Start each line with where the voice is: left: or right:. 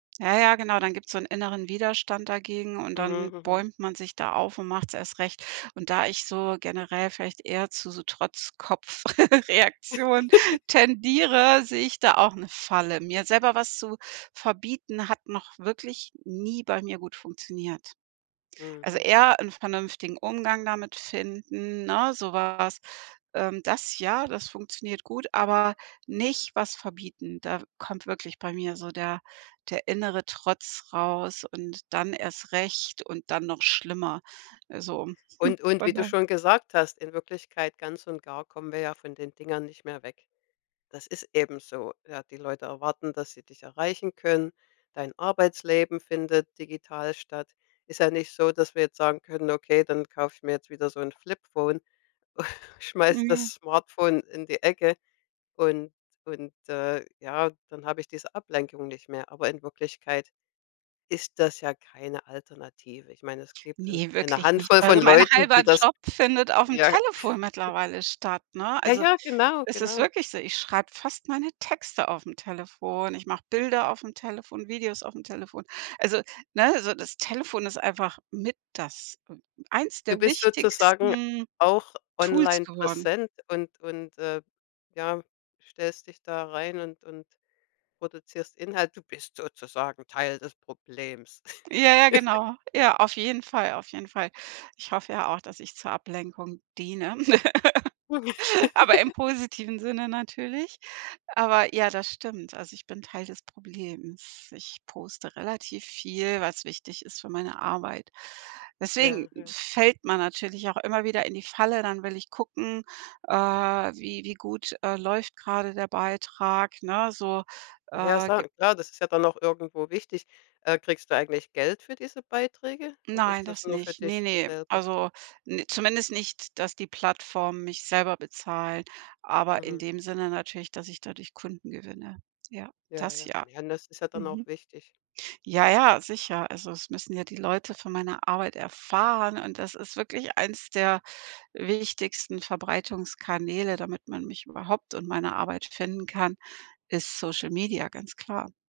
right: Ja, ja, genau, dann gibt's so 'n inneren Widerstand dagegen und
left: Mhm.
right: dann
left: Mhm.
right: bäumt man sich da auf und macht's erst recht. Und da ich so generell vielleicht eher zu so Trotzkopf Reaktion tendiere, sehe ich da auch 'ne Falle. Mir selber was zu verbieten, hat noch wirklich nie bei mir gut funktioniert. Also
left: Mhm.
right: eher 'n vernünftigen Umgang damit finden, ne? So was. Ähm, das ja, das funktioniert gut, aber nicht was verbieten. Da kommt wirklich bei mir so der der innere Trotz raus und dann erst recht und dann noch schlimmer. Also, hm,
left: Und und wie
right: von
left: du
right: da
left: schon gesagt hast, in Wirklichkeit ganz und gar kommen wir ja von den Dingern nicht mehr weg. Das ist eben so, ja? Die Leute erwarten, dass sie dich erreichen können. Dein Arbeitsleben findet digital statt. Ist ja nicht so, dass wir jetzt sagen können: „Okay, dann kauf ich mir jetzt wieder so 'n Flip-phone, schmeiß
right: Mhm.
left: das Smartphone in die Ecke und und, äh, ja, dann hab ich diese Ablenkung nicht mehr.“ Aber in Wirklichkeit ist das ja keine Alternative. Ich mein, es gibt, äh,
right: Ne,
left: eine
right: wirklich nicht.
left: Handvoll
right: Also
left: von
right: mein
left: Leuten,
right: 1/2
left: die das
right: Job findet aufm
left: ja.
right: Telefon mittlerweile statt, ne?
left: Ja,
right: Also,
left: ja, genau,
right: es ist
left: genau.
right: wirklich so. Ich schreib fast meine Texte aufm Telefon. Ich mach Bilder aufm Telefon, Videos aufm Telefon. Also, ne? So das Telefon ist einfach mit das eins
left: Du
right: der
left: bist sozusagen
right: wichtigsten,
left: auch
right: Tools
left: online
right: geworden.
left: präsent und und, äh, ja, stellst dich da rein und und produzierst Inhalt. Du bist sozusagen Teil des Problems.
right: Ja, ja, genau. Ja, auf jeden Fall, auf jeden Fall. Ich hoffe ja auch, dass ich zur Ablenkung diene, aber im positiven Sinne natürlich. Aber ja, das stimmt. Also, ich bin Teil des Problems. Ich poste relativ viel, weil's wichtig ist für meine Arbeit. Deswegen
left: Ja. Ja.
right: fällt man natürlich auch immer wieder in die Falle. Dann will ich gucken, äh, wie wie gut, äh, läuft gerade der Beitrag, ne? So,
left: Ja,
right: äh,
left: sa
right: gib
left: klar, das ist ja dann auch irgendwo wichtig. Äh, kriegst du eigentlich Geld für diese Beiträge oder
right: Nein,
left: ist das
right: das
left: nur für
right: nicht. Ne,
left: dich
right: ne.
left: selber?
right: Also n zumindest nicht, dass die Plattformen mich selber bezahlen, aber in
left: Mhm.
right: dem Sinne natürlich, dass ich dadurch Kunden gewinne. Ja,
left: Ja,
right: das
left: ja.
right: ja.
left: Ja, ne? Das ist ja dann auch
right: Mhm.
left: wichtig.
right: Ja, ja, sicher. Also, es müssen ja die Leute von meiner Arbeit erfahren und das ist wirklich eins der wichtigsten Verbreitungskanäle, damit man mich überhaupt und meine Arbeit finden kann ist Social Media, ganz klar.